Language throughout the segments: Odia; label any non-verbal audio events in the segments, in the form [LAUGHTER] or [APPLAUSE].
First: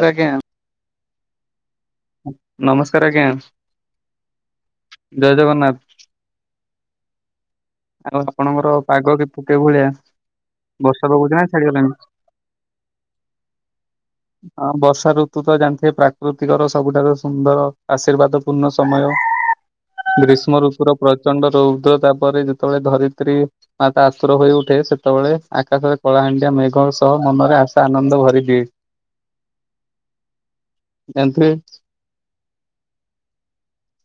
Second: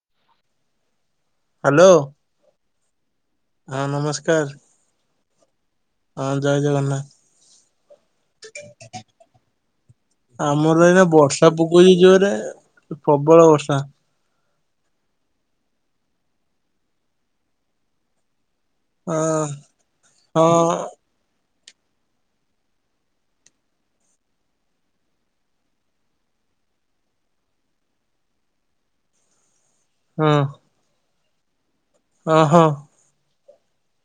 ଆ ଆଜ୍ଞା। ହ୍ୟାଲୋ ନମସ୍କାର ଆଜ୍ଞା। ହଁ ଜୟ ଜଗନ୍ନାଥ। ଆଉ ଜୟ ଜଗନ୍ନାଥ। ଆଉ ଆପଣଙ୍କର ପାଗ କେତେ କେଉଁ ଭଳିଆ ଆମର ଏଇନା ବର୍ଷା ପକାଉଛି ନା ଛାଡିଗଲାଣି? [INAUDIBLE] ପ୍ରବଳ ବର୍ଷା। ହାଁ ବର୍ଷା ଋତୁ ତ ଜାଣିଥିବେ ପ୍ରାକୃତିକର ସବୁଠାରୁ ସୁନ୍ଦର ଆଶୀର୍ବାଦ। ପୂର୍ଣ୍ଣ ସମୟ ହଁ ହଁ ଗ୍ରୀଷ୍ମ ଋତୁ ର ପ ପ୍ରଚଣ୍ଡ ରୁଦ୍ର ତାପରେ ଯେତେବେଳେ ଧରିତ୍ରୀ, ହା ତାତ୍ପର ହୋଇ ଉଠେ ସେତେବେଳେ ଆକାଶରେ କଳାହାଣ୍ଡିଆ ମେଘ ସହ ମନରେ ଆଶା ଆନନ୍ଦ ଭରି ଦିଏ। ହଁ [INAUDIBLE] ଓହୋ,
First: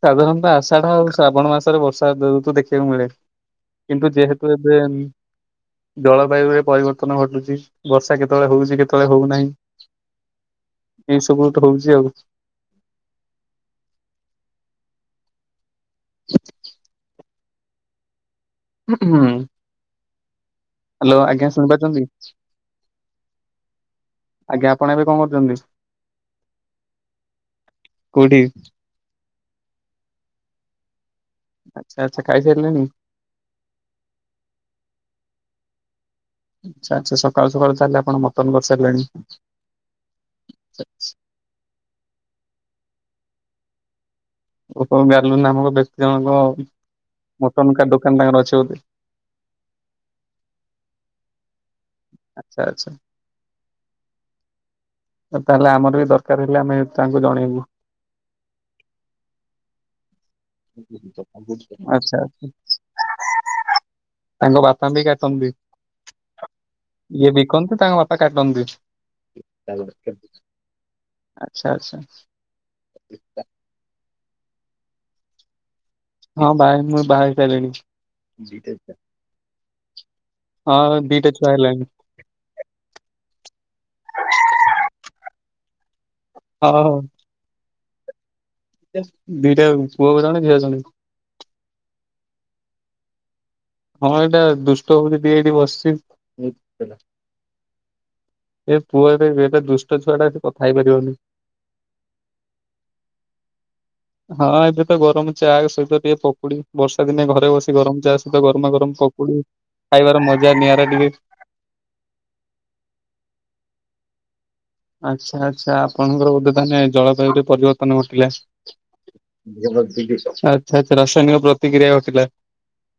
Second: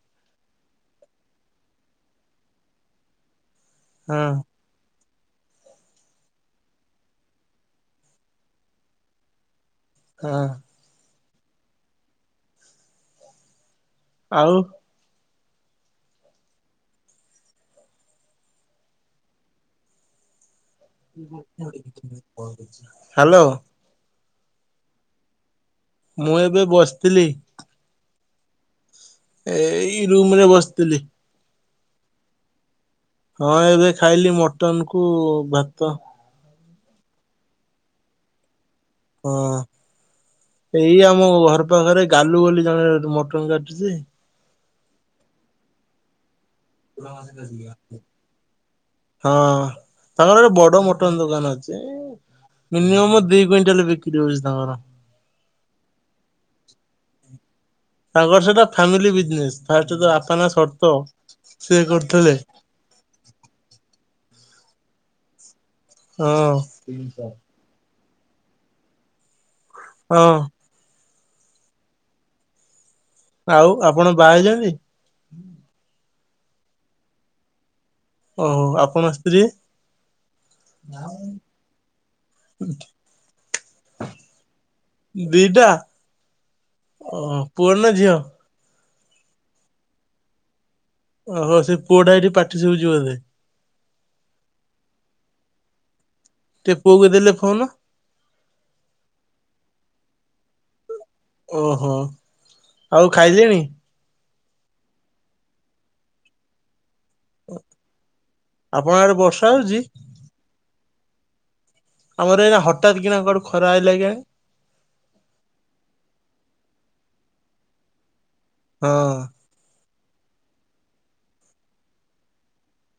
ସାଧାରଣତଃ ଆଷାଢ଼ ଆଉ ଶ୍ରାବଣ ମାସରେ ବର୍ଷା ଋତୁ ଦେଖିବାକୁ ମିଳେ। କିନ୍ତୁ ହଁ ଯେହେତୁ ଏବେ ଯେନ ଜଳବାୟୁ ରେ ପରିବର୍ତ୍ତନ ଘଟୁଛି ବର୍ଷା କେତେବେଳେ ହଉଛି କେତେବେଳେ ହଉନାହିଁ। ହଁ। ଏଇ ସବୁ ତୋ ହଉଛି ଆଉ। ଆଉ। ହଁ ହୁଁ। ଶୁଣିପାରୁଛନ୍ତି? ହାଲୋ। ଆଜ୍ଞା ଆପଣ ଏବେ କଣ କରୁଛନ୍ତି? ମୁଁ ଏବେ ବସିଥିଲି। କଉଠି? ଏଇ ରୁମରେ ବସିଥିଲି। ଆଚ୍ଛା ଆଚ୍ଛା, ଖାଇସାରିଲେଣି? ହଁ ଏବେ ଖାଇଲି ମଟନ କୁ ଭାତ। ଆଚ୍ଛା ଆଚ୍ଛା, ସକାଳୁ ସକାଳୁ ତାହେଲେ ଆପଣ ମଟନ କରିସାରିଲେଣି। ହଁ, ଏଇ ଆମ ଘର ପାଖରେ ଗାଲୁ ବୋଲି ଜଣେ ମଟନ କାଟୁଛି। ଓହୋ, ଗାଲୁ ନାମକ ବ୍ୟକ୍ତି ଜଣଙ୍କ ମଟନକା ଦୋକାନ ତାଙ୍କର ଅଛି ବୋଧେ। ହଁ, ତାଙ୍କର ବଡ ମଟନ ଦୋକାନ ଅଛି ଆଚ୍ଛା ଆଚ୍ଛା ମିନିମମ୍ ଦି କ୍ୱିଣ୍ଟଲ ବିକ୍ରି ହଉଛି ତାଙ୍କର। ଅର ତାହେଲେ ଆମର ବି ଦରକାର ହେଲେ ଆମେ ତାଙ୍କୁ ଜଣେଇବୁ। ତାଙ୍କର ସେଟା ଫ୍ୟାମିଲି ବିଜନେସ, ଫାଷ୍ଟ ତା ବାପା ନା ଶରତ ସେ ଆଚ୍ଛା କରିଥିଲେ। ତାଙ୍କ ବାପା ବି କାଟନ୍ତି? ହଁ। [INAUDIBLE] ତାଙ୍କ ବାପା କାଟୁଛନ୍ତି, ହଁ। ଆଚ୍ଛା ଆଚ୍ଛା। ଆଉ ଆପଣ ବାହା ହେଇଛନ୍ତି? ହଁ ବାହା ମୁଁ ବାହା ହେଇସାରିଲିଣି। ଓ ହୋ, ଆପଣ ସ୍ତ୍ରୀ? ହଁ ଆଉ ଦି ଟା ଛୁଆ ହେଲାଣି। ଦି ଟା, ହଁ ହଁ। ଓହୋ ପୁଅ ନା ଝିଅ? ଦିଟା ପୁଅ ଜଣେ ଝିଅ ଜଣେ। ଓହୋ ସେ ପୁଅଟା ଏଇଠି ପାଟି ସୁବୁଛି ବୋଧେ? ହଁ ଏଇଟା ଦୁଷ୍ଟହଉଛି ଟିକେ ଏଇଠି ବସିଛି। ଟିକେ ପୁଅକୁ ଦେଲେ ଫୋନ ଏ ପୁଅ ଏତେ ଏଟା ଦୁଷ୍ଟ ଛୁଆଟା ଏଠି କଥା ହେଇପାରିବନି। ଓହୋ, ଆଉ ଖାଇଲେଣି? ହଁ ଏବେ ତ ଗରମ ଚା ସହିତ ଟିକେ ପକୁଡି, ବର୍ଷା ଦିନେ ଘରେ ବସି ଗରମ ଚାହା ସହିତ ଗରମା ଗରମ ଆପଣଙ୍କ ଆଡେ ପକୁଡି ବର୍ଷା ହଉଛି ଖାଇବାର ମଜା ନିଆରା ଟିକେ। ଆମର ଏଇନା ହଠାତ୍ କିନା କୁଆଡୁ ଖରା ଆଇଲା କେଜାଣି। ଆଚ୍ଛା ଆଚ୍ଛା, ଆପଣଙ୍କର ବୋଧେ ମାନେ ଜଳବାୟୁ ଟିକେ ପରିବର୍ତ୍ତନ ଘଟିଲା। ହଁ। ଆଚ୍ଛା ଆଚ୍ଛା, ରାସାୟନିକ ପ୍ରତିକ୍ରିୟା ଘଟିଲା।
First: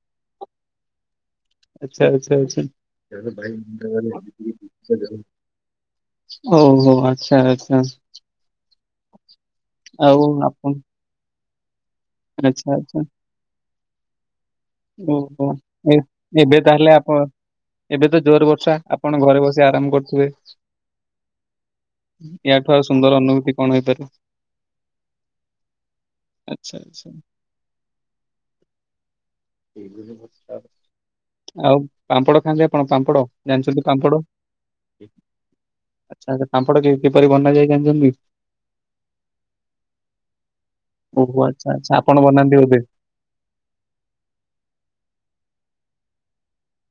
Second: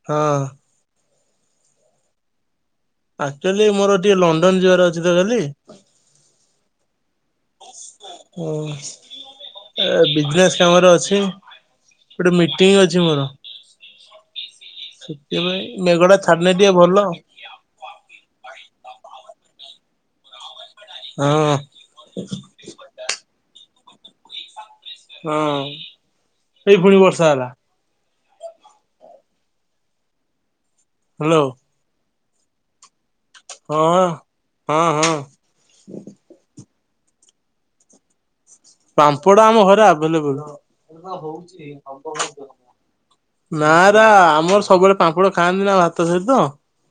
ହ। ଆଚ୍ଛା ଆଚ୍ଛା ଆଚ୍ଛା। ଆକ୍ଚୁଆଲି ମୋର ଟିକେ ଲଣ୍ଡନ ଯିବାର ଅଛି ତ କାଲି। ଓହୋ ଆଚ୍ଛା ଆଚ୍ଛ୍। ଏ ଆଉ ବିଜନେସ୍ ଆପଣ କାମରେ ଅଛି। ଗୋଟେ ଆଚ୍ଛା ମିଟିଂ ଆଚ୍ଛା ଅଛି ମୋର। ଓହୋ ସେଥିପାଇଁ ଏ ମେଘ ଟା ଛାଡନେ ଏବେ ଟିକେ ତାହେଲେ ଭଲ। ଆପଣ ଏବେ ତ ଜୋରେ ବର୍ଷା। ଆପଣ ଘରେ ବସି ଆରାମ କରୁଥିବେ। ହଁ। ଠୁ ଆଉ ସୁନ୍ଦର ଅନୁଭୂତି କଣ ହୋଇପାରିବ। ହଁ ଆଚ୍ଛା ଏଇ ଫୁଣି ଆଚ୍ଛା। ବର୍ଷା ହେଲା। କେଇଦିନି ବର୍ଷା ହବ। ହାଲୋ। ଆଉ ପାମ୍ପଡ ଖାଆନ୍ତି ଆପଣ ପାମ୍ପଡ଼? ଜାଣିଚନ୍ତି ପାମ୍ପଡ଼? ହଁ ହଁ ଆଚ୍ଛା ଆଚ୍ଛା ପାମ୍ପଡ କି କିପରି ବନାଯାଏ ଜାଣିଚନ୍ତି? ପାମ୍ପଡ ଆମ ଘରେ ଆବେଲେବଲ୍। ଓହ ଆଚ୍ଛା ଆଚ୍ଛା ଆପଣ ବନାନ୍ତି ବୋଧେ। ନାରା ଆମର ସବୁବେଳେ ପାମ୍ପଡ଼ ଖାଆନ୍ତିନା ଭାତ ସହିତ।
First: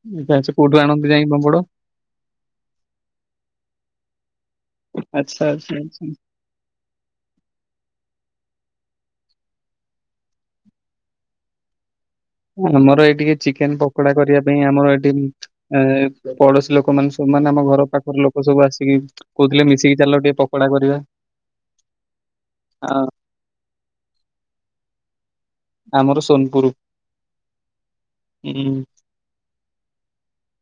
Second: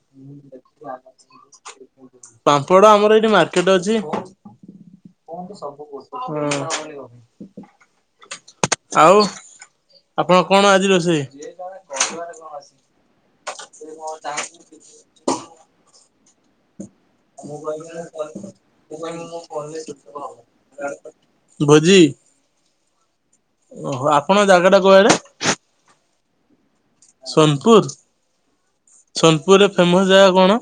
ଉଁ ଆଚ୍ଛା ଆଚ୍ଛା କୋଉଠୁ ଆଣନ୍ତି ଯାଇଁ ପାମ୍ପଡ? ପାମ୍ପଡ ଆମର ଏଇଠି ମାର୍କେଟ୍ ଅଛି। ଆଚ୍ଛା ଆଚ୍ଛା ଆଚ୍ଛା ଆଉ ଆପଣ କଣ ଆଜି ରୋଷେଇ? କ ଆମର ଏଇ ଟିକେ ଚିକେନ ପକୋଡା କରିବା ପାଇଁ ଆମର ଏଠେଇଁ ଏଁ ପଡୋଶୀ ଲୋକ ମାନେ ସେମାନେ ଆମ ଘର ପାଖର ଲୋକ ସବୁ ଆସିକି କହୁଥିଲେ ମିଶିକି ଚାଲ ଟିକେ ପକୋଡା କରିବା। ଭୋଜି। ଆଁ। ଓହୋ ଆପଣଙ୍କ ଜାଗା ଟା କୁଆଡେ? ଆମର ସୋନପୁରୁ। ସୋନପୁର, ସୋନପୁରରେ ଫେମସ୍ ଜାଗା କଣ?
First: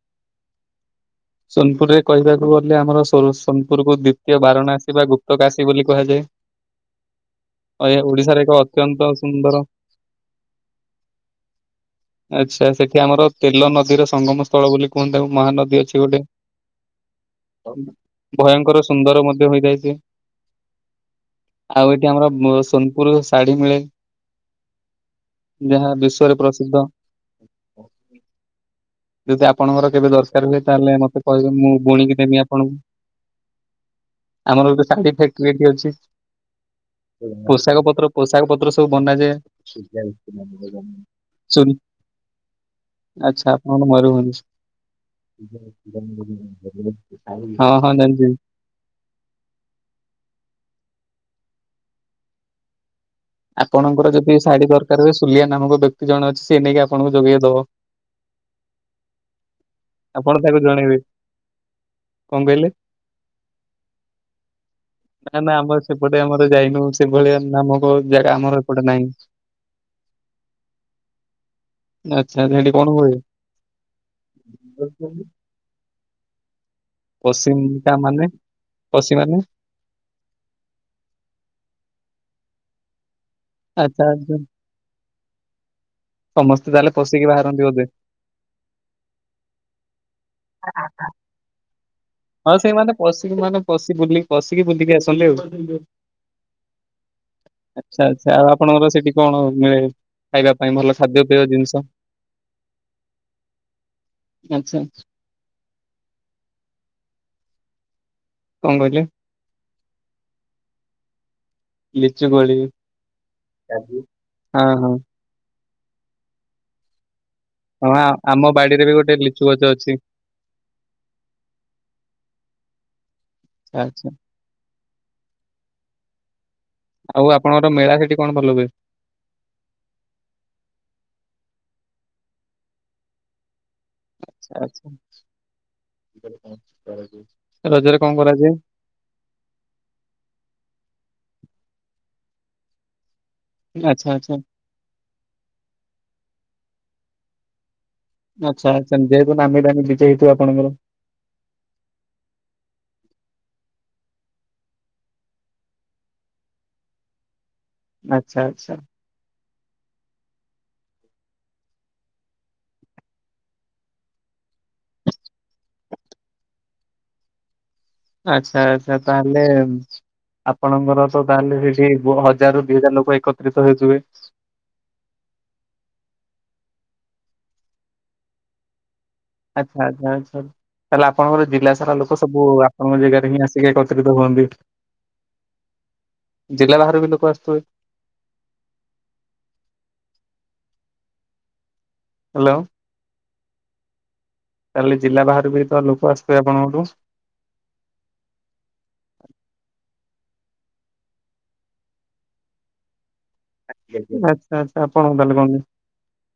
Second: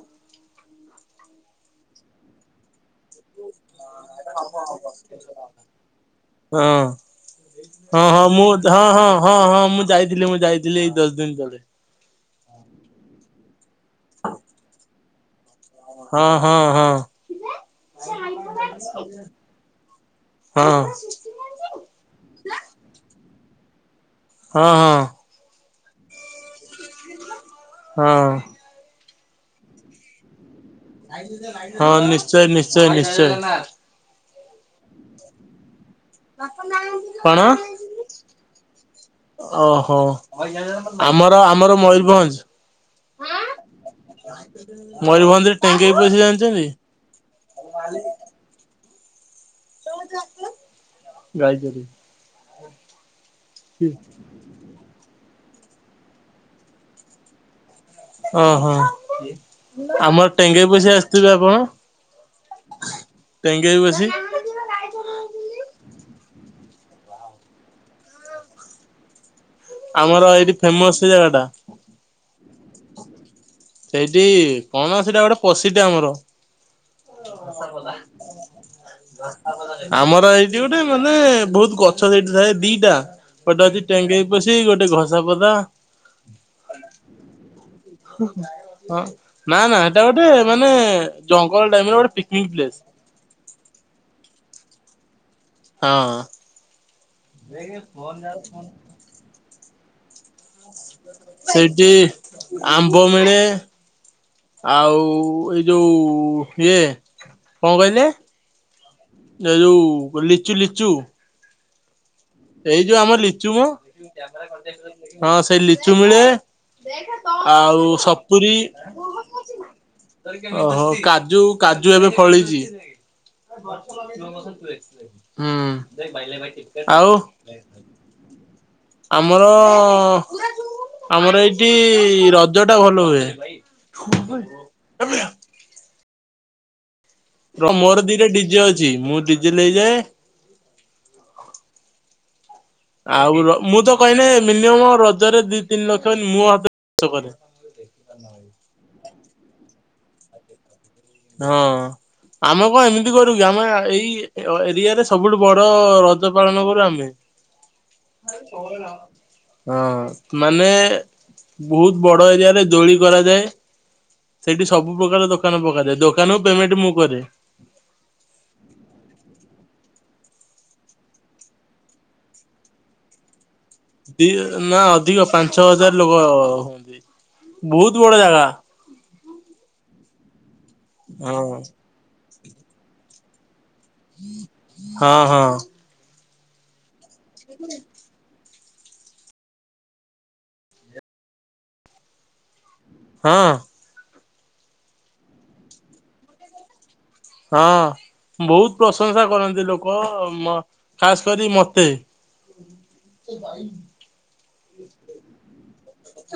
ସୋନପୁରରେ କହିବାକୁ ଗଲେ ଆମର ମୋର ସୋନପୁରକୁ ଦୁ ତିଏ ବାରଣାସୀ ବା ଗୁପ୍ତକାଶୀ ବୋଲି କୁହାଯାଏ। ହଁ। ଓ ଏ ହଁ ହଁ ଓଡ଼ିଶାର ମୁଁ ଏକ ହଁ ଅତ୍ୟନ୍ତ ହଁ ହଁ ସୁନ୍ଦର ହଁ ମୁଁ ଯାଇଥିଲି ମୁଁ ଯାଇଥିଲି ଏଇ ଦଶ ଦିନ ତଳେ। ଆଚ୍ଛା ସେଠି ଆମର ତେଲ ନଦୀର ସଙ୍ଗମ ସ୍ଥଳ ବୋଲି କୁହନ୍ତି ତାକୁ ମହାନଦୀ। ଅଛି ଗୋଟେ। ହଁ ହଁ ହଁ। ଭୟଙ୍କର ସୁନ୍ଦର ମଧ୍ୟ ହୋଇଥାଏ ସେ। ହଁ। ଆଉ ଏଠି ଆମର ମୋ ସୋନପୁରୁ ଶାଢୀ ମିଳେ। ହଁ ହଁ। ଯାହା ବିଶ୍ଵରେ ପ୍ରସିଦ୍ଧ। ହଁ। ଯଦି ଆପଣଙ୍କର କେବେ ଦରକାର ହୁଏ ତାହେଲେ ମତେ କହିବେ ମୁଁ ହଁ ବୁଣିକି ଦେବି ନିଶ୍ଚୟ ଆପଣଙ୍କୁ। ନିଶ୍ଚୟ ନିଶ୍ଚୟ। ଆମର ଗୋଟେ ଶାଢୀ ଫ୍ୟାକ୍ଟ୍ରି ଏଠି ଅଛି। କଣ? ପୋଷାକ ପତ୍ର ପୋଷାକ ପତ୍ର ସବୁ ବନାଯାଏ। ଓହୋ। ଆମର ଚୁନ୍ ଆମର ମୟୂରଭଞ୍ଜ୍। ଆଚ୍ଛା ଆପଣ [UNINTELLIGIBLE] ମୟୁରଭଞ୍ଜ। ମୟୂରଭଞ୍ଜରେ ଟେଙ୍ଗେଇ ପୋଷି ଜାଣିଛନ୍ତି? ହଁ ହଁ ନିଅନ୍ତି। ଗାଈ ଚରେଇ। ଆପଣଙ୍କର ଯଦି ଶାଢୀ ଦରକାର ହୁଏ ସୁଲିଆ ନାମକ ବ୍ୟକ୍ତି ଜଣେ ଅଛି ସିଏ ନେଇକି ଆପଣଙ୍କୁ ଯୋଗେଇ ଦବ। ଅ ହଁ। ଆମର ଆପଣ ତାକୁ ଟେଙ୍ଗେଇ ପୋଷି ଜଣେଇବେ ଆସିଥିବେ ଆପଣ କଣ କହିଲେ? ଟେଙ୍ଗେଇ ପୋଷି। ନା ନା ଆମର ସେପଟେ ଆମର ଯାଇନୁ ସେଭଳିଆ ନାମକ ଜାଗା ଆମର ଏପଟେ ନାଇ। ଆମର ଏଇଠି ଫେମସ୍ ଜାଗା ଟା। ଆଚ୍ଛା ସେଇଠି କଣ ହୁଏ? ସେଇଠି କଣ ସେଇଟା ଗୋଟେ ପଶିଟି ଆମର। ପଶିିମ ଟା ମାନେ ପଶି ମାନେ? ଆମର ଏଇଠି ଗୋଟେ ମାନେ ବହୁତ ଗଛ ସେଇଠି ଥାଏ ଦିଟା। ଗୋଟେ ଅଛି ଆଚ୍ଛା ଟେଇଟେଇ ପଶି ଗୋଟେ ଘସା ପଦା। ସମସ୍ତେ ତାହେଲେ ପଶିକି ବାହାରନ୍ତି ବୋଧେ। ହଁ ନା ନା ହେଇଟା ଗୋଟେ ମାନେ ଜଙ୍ଗଲ ଟାଇମରେ ଗୋଟେ ପିକ୍ ହଁ ସେଇମାନେ ପଶିକି ମାନେ ପଶି ବୁଲିକି ପଶିକି ବୁଲିକି ଆସନ୍ତି ଆଉ। ହଁ ଆଛା ଆଛା ଆଉ ଆପଣଙ୍କର ସେଠି କଣ ମିଳେ? ଖାଇବା ପାଇଁ ଭଲ ଖାଦ୍ୟପେୟ ଜିନିଷ ସେଇଠି ଆମ୍ବ ମିଳେ। ଆଚ୍ଛା ଆଉ ଏଇ ଯୋଉ ଇଏ କଣ କହିଲେ? କଣ କହିଲେ? ଏ ଯୋଉ ଲିଚୁ ଲିଚୁ ଲିଚୁ ଗୋଳି ଏଇ ଯୋଉ ଆମ ଲିଚୁ ମ ହଁ ହଁ। ହଁ ସେଇ ଲିଚୁ ମିଳେ। ଆଉ ହଁ ଆମ ସପୁରୀ ବାଡିରେ ବି ଗୋଟେ ଲିଚୁ ଗଛ ଅଛି ଓହୋ କାଜୁ କାଜୁ ଏବେ ଫଳିଛି। ଆଚ୍ଛା ହୁଁ ଆଉ କଣ ଗୋଟେ ମେଳା ସେଠି କଣ ଭଲ ହୁଏ? ଆମର ଅ ଆମର ଏଇଠି ରଜ ଟା ଭଲ ହୁଏ। ଆଛା ଆଛା। ମୋର ଦିରେ ଡିଜେ ଅଛି ମୁଁ ଡିଜେ ନେଇଇଯାଏ ଆଉ ଅ ମୁଁ ତ ଆଚ୍ଛା କହିଲେ ଆଚ୍ଛା। ମିନିମମ ରଜରେ ଦି ତିନି ଲକ୍ଷ ମୋ ହାତରେ ଖର୍ଚ୍ଚ କରେ। ଆଚ୍ଛା ସେମିତି ହେଲେ ନାମି ଦାମୀ ବିଜେ ହେଇ ଥିବେ ଆପଣଙ୍କର। ହଁ। ଆମେ କଣ ଏମିତି କରୁ କି ଆମେ ଏଇ ଏରିଆରେ ସବୁଠୁ ବଡ ରଜ ପାଳନ କରୁ ଆମେ। [INAUDIBLE] ଆ ଆଚ୍ଛା। କର ନା ହଁ ମାନେ ବହୁତ ବଡ ଏରିଆ ରେ ଦୋଳି କରାଯାଏ। ସେଇଠି ସବୁ ପ୍ରକାର ଦୋକାନ ପକାଯାଏ ଦୋକାନ ପେମେଣ୍ଟ ମୁଁ କରେ। ଆଚ୍ଛା ଆଚ୍ଛା ତାହେଲେ ଆପଣଙ୍କର ତ ତାହେଲେ ସେଠି ହଜାରରୁ ଦିଇ ହଜାର ଲୋକ ଏକତ୍ରିତ ହଉଥିବେ। ଦି ନା ଅଧିକ ପାଞ୍ଚ ଛଅ ହଜାର ଲୋକ ହୁଅନ୍ତି ବହୁତ ବଡ ଜାଗା। ଆଚ୍ଛା ଆଚ୍ଛା ଆଚ୍ଛା ତାହେଲେ ହଁ ଆପଣଙ୍କର ଜିଲ୍ଲା ସାରା ଲୋକ ସବୁ ଆପଣଙ୍କ ଜାଗାରେ ହିଁ ଆସି ଟିକେ ଏକତ୍ରିତ ହୁଅନ୍ତି ହଁ ହଁ ଜିଲ୍ଲା ବାହାରୁ ବି ଲୋକ ଆସୁଥିବେ? ହ୍ୟାଲୋ। ହଁ। ତାହେଲେ ଜିଲ୍ଲା ବାହାରୁ ବି ତ ଲୋକ ଆସୁଥିବେ ଆପଣଙ୍କର? ହଁ। ବହୁତ ପ୍ରଶଂସା କରନ୍ତି ଲୋକ ମ ଖାସ କରି ମତେ। କି କ [UNINTELLIGIBLE] ଆଚ୍ଛା ଆଚ୍ଛା ଆପଣଙ୍କୁ ତାହେଲେ [UNINTELLIGIBLE]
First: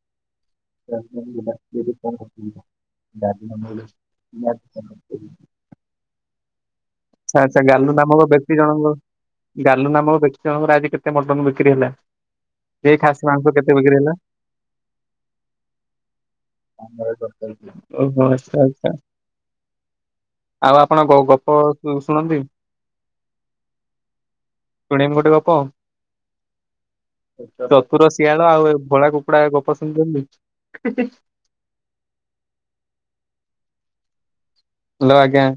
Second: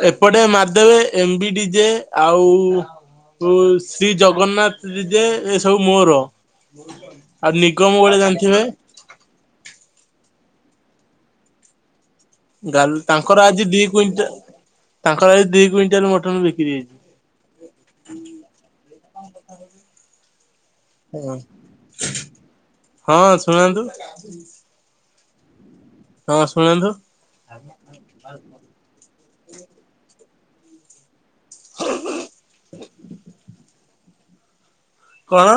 ଏପଟେ ମାଦୁ ଦେବେ ଏମ୍ ବି ଡିଜେ ଆଉ ଯୁ ଶ୍ରୀ ଜଗନ୍ନାଥ ଡିଜେ ଏସ୍ ସବୁ ମୋର। ଆଛା ଆଉ ଆଛା ଗାଲୁ ନିଗମ ଗୋଟେ ନାମକ ବ୍ୟକ୍ତି ଜାଣିଥିବେ ଜଣଙ୍କ ଗାଲୁ ନାମକ ବ୍ୟକ୍ତି ଜଣଙ୍କର ଆଜି କେତେ ମଟନ ବିକ୍ରି ହେଲା? ସେଇ ଗାଲୁ ଖାସି ତାଙ୍କର ମାଂସ ଆଜି କେତେ ଦି ବିକ୍ରି ହେଲା କୁଇଣ୍ଟାଲ ତାଙ୍କର ଆଜି ଦି କୁଇଣ୍ଟାଲ ମଟନ ବିକ୍ରି ହେଇଛି। ଓହୋ ଆଚଛା ଆଚ୍ଛା ଆଉ ଆପଣ ହଁ ଗପ ଶୁଣନ୍ତି ହଁ ଶୁଣାନ୍ତୁ। ଶୁଣେମୀ ଗଟେ ଗପ। ହଁ ଶୁଣାନ୍ତୁ। ଚତୁର ଶିଆଳ ଆଉ ଭୋଳା କୁକୁଡା ଗପ ଶୁଣିଛନ୍ତି? [INAUDIBLE] ହଲୋ ଆଜ୍ଞା କଣ?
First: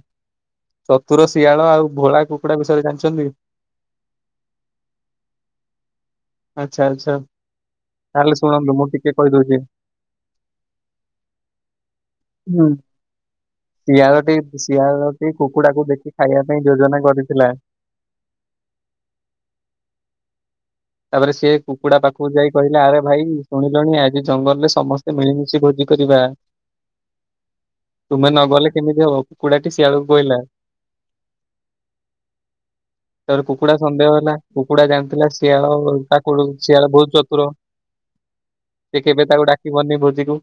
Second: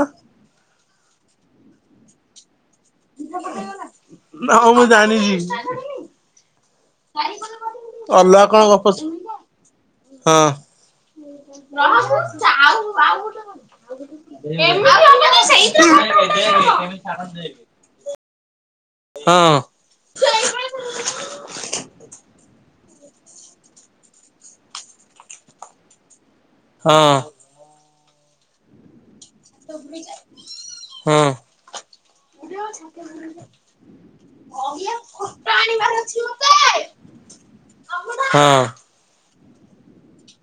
ଚତୁର ଶିଆଳ ଆଉ ଭୋଳା କୁକୁଡ଼ା ବିଷୟରେ ଜାଣି ନାଁ ମୁଁ ଜାଣିନି। ଆଚ୍ଛା ଆଚ୍ଛା ତାହେଲେ ଅଲଗା କଣ ଶୁଣନ୍ତୁ ଗପ ମୁଁ ଶୁ ଟିକେ କହିଦଉଛି। ହଁ। ହୁଁ। [INAUDIBLE] ଶିଆଳଟି ଶିଆଳଟି କୁକୁଡାକୁ ଦେଖି ଖାଇବା ପାଇଁ ଯୋଜନା କରିଥିଲା। ହଁ। ତାପରେ ସିଏ କୁକୁଡା ପାଖକୁ ଯାଇ କହିଲା ଆରେ ଭାଇ ଶୁଣିଲୁଣି ଆଜି ଜଙ୍ଗଲରେ ସମସ୍ତେ ମିଳିମିଶି ଭୋଜି କରିବା। ହଁ। ତୁମେ ନଗଲେ କେମିତି ହବ କୁକୁଡ଼ାଟି ଶିଆଳକୁ କହିଲା। ହଁ ତାପରେ କୁକୁଡା ସନ୍ଦେହ ହେଲା କୁକୁଡା ଜାଣିଥିଲା [INAUDIBLE] ଶିଆଳ ଲଟାକୁ ଶିଆଳ ବହୁତ ଚତୁର ହଁ ସେ କେବେ ତାକୁ ଡାକି ପାରୁନି ଭୋଜିକୁ।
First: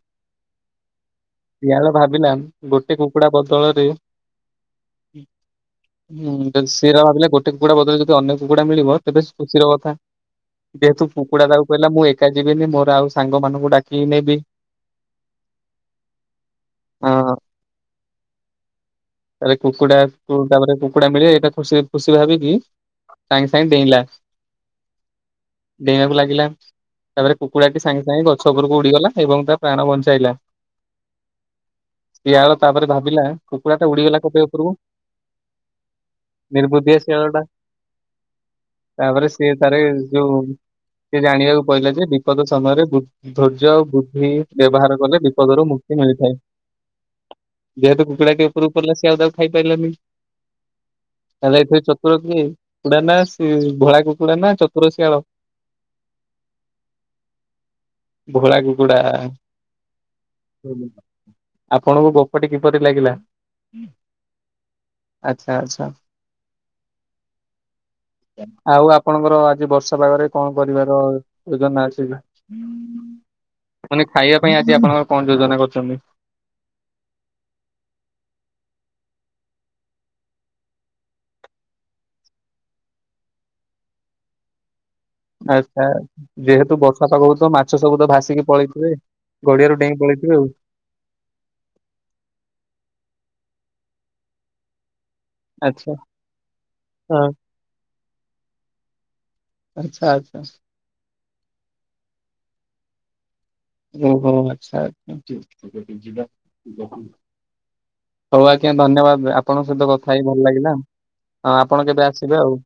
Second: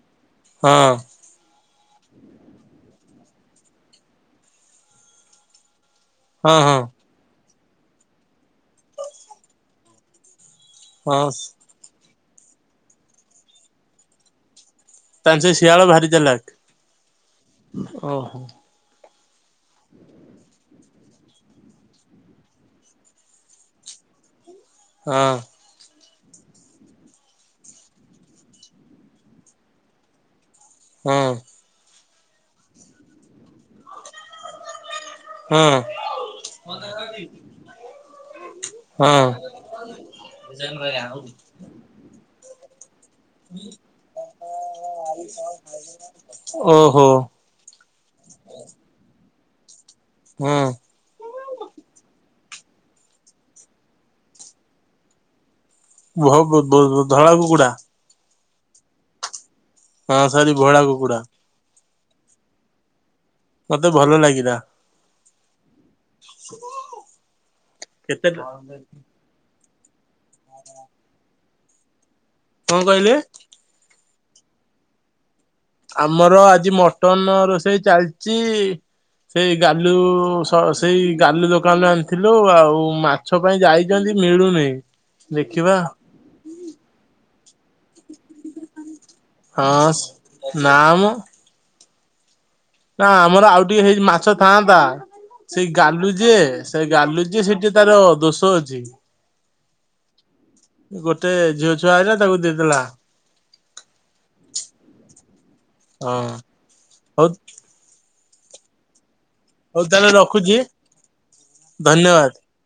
ହଁ। ଶିଆଳ ଭାବିଲା ଗୋଟେ କୁକୁଡା ବଦଳରେ ହୁଁ ହଁ ଯଦି ହଁ ସେରା ଭାବିଲା ଗୋଟେ କୁକୁଡା ବଦଳରେ ଯଦି ଅନେକ କୁକୁଡା ମିଳିବ ତେବେସ-ଖୁସିର କଥା। ଯେହେତୁ ହଁ କୁକୁଡ଼ା ତାକୁ କହିଲା ମୁଁ ଏକା ଯିବିନି ମୋର ଆଉ ସାଙ୍ଗମାନଙ୍କୁ ଡାକିକି ନେବି ତାହେଲେ ଶିଆଳ ଭାରି ଚାଲାକ୍। ହଁ ଓହୋ। ତାହାଲେ କୁକୁଡାକୁ ଗାମରେ କୁକୁଡା ମିଳେ ଏଇଟା ଖୁସି ଖୁସି ଭାବିକି ସାଙ୍ଗେ ସାଙ୍ଗେ ଡେଇଁଲା। ହଁ। ଡେଇଁବାକୁ ଲାଗିଲା। ତାପରେ କୁକୁଡ଼ା ଟି ସାଙ୍ଗେ ସାଙ୍ଗେ ଗଛ ଉପରକୁ ଉଡିଗଲା ଏବଂ ତା ପ୍ରାଣ ବଞ୍ଚାଇଲା। ହଁ। ଶିଆଳ ତାପରେ ଭାବିଲା କୁକୁଡ଼ା ଟା ଉଡିଗଲା‌ କୋକେଇ ଉପରକୁ। ହଁ। ନିର୍ବୁଧିଆ ଶିଆଳ ଟା। ହଁ ତାପରେ ସିଏ ତାରେ ଯୋଉ ସେ ଜାଣିବାକୁ ପାଇଲା ଯେ ବିପଦ ସମୟରେ ବୁ ଧୈର୍ଯ୍ୟ ଆଉ ବୁଦ୍ଧି ବ୍ୟବହାର କଲେ ବିପଦରୁ ମୁକ୍ତି ମିଳିଥାଏ। ଓହୋ ହୁଁ ଯେହେତୁ କୁକୁଡ଼ା କି ଉପୁରୁ ପଡ଼ିଲା ସେ ଆଉ ତାକୁ ଖାଇ ପାରିଲାନି। ତାହେଲେ ଏଥିରେ ଚତୁର କିଏ? କୁକୁଡ଼ା ନା ଶି- ଭଳା କୁକୁଡ଼ା ନା ଚତୁର ଶିଆଳ? ଭ -ଧଳା କୁକୁଡା। ଭୋଳା କୁକୁଡ଼ା। ହଁ ସରି ଭୋଳା କୁକୁଡା ଆପଣଙ୍କୁ ଗୋପଟି କିପରି ଲାଗିଲା? ମତେ ଭଲ ଲାଗିଲା। ଆଚ୍ଛା ଆଚ୍ଛା। କେତେ ଆଉ କଣ ଆପଣଙ୍କର ଆଜି ବର୍ଷାପାଗରେ- କଣ କରିବାର ଯୋଜନା ଅଛିନା- କଣ କହିଲେ? ମାନେ ଖାଇବା ପାଇଁ ଆଜି ଆପଣଙ୍କ କଣ ଯୋଜନା କରୁଛନ୍ତି? ମର ଆଜି ମଟନ ରୋଷେଇ ଚାଲିଚି ସେଇ ଗାଲୁ- ସ ସେଇ ଗାଲୁ ଦୋକାନରୁ ଆଣିଥିଲୁ ଆଉ ମା ଗଛ ପାଇଁ ଯାଇଚନ୍ତି ମିଳୁନେଇ। ଆଚ୍ଛା ଯେହେତୁ ବର୍ଷା ପାଗ ହଉତ ମାଛ ସବୁ ତ ଭାସି ଟିକେ ପଳେଇଥିବେ ହଁ ଗଡ଼ିଆରୁ ଡେଇଁ ପଳେଇଥିବେ ଆଉ। ନା ମ। ନା ଆମର ଆଉ ଟିକେ ହେଇ ମାଛ ଥାଆନ୍ତା ସେ ଆଚ୍ଛା ଗାଲୁ ଯିଏ ସେ ହଁ ଗାଲୁ ଯିଏ ସେ ଟିକେ ତାର ଦୋଷ ଅଛି। ଆଚ୍ଛା ଆଚ୍ଛା। ଗୋଟେ ଝିଅ ଛୁଆ ଆଇଲା ତାକୁ ଦେଇଦେଲା। ଓହୋ ଆଚ୍ଛା। ହଁ। ହଉ ହଉ ଆଜ୍ଞା ଧନ୍ୟବାଦ ଆପଣଙ୍କ ହଉ ସହିତ ତାହେଲେ କଥା ହେଇକି ଭଲ ରଖୁଛି ଲାଗିଲା। ହଁ ଆପଣ କେବେ ଧନ୍ୟବାଦ ଆସିବେ ଆଉ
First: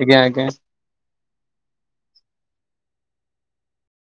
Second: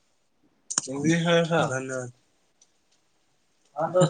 ଆଜ୍ଞା ଆଜ୍ଞା। [UNINTELLIGIBLE] ଧନ୍ୟବାଦ୍। ହଁ ତ ସେ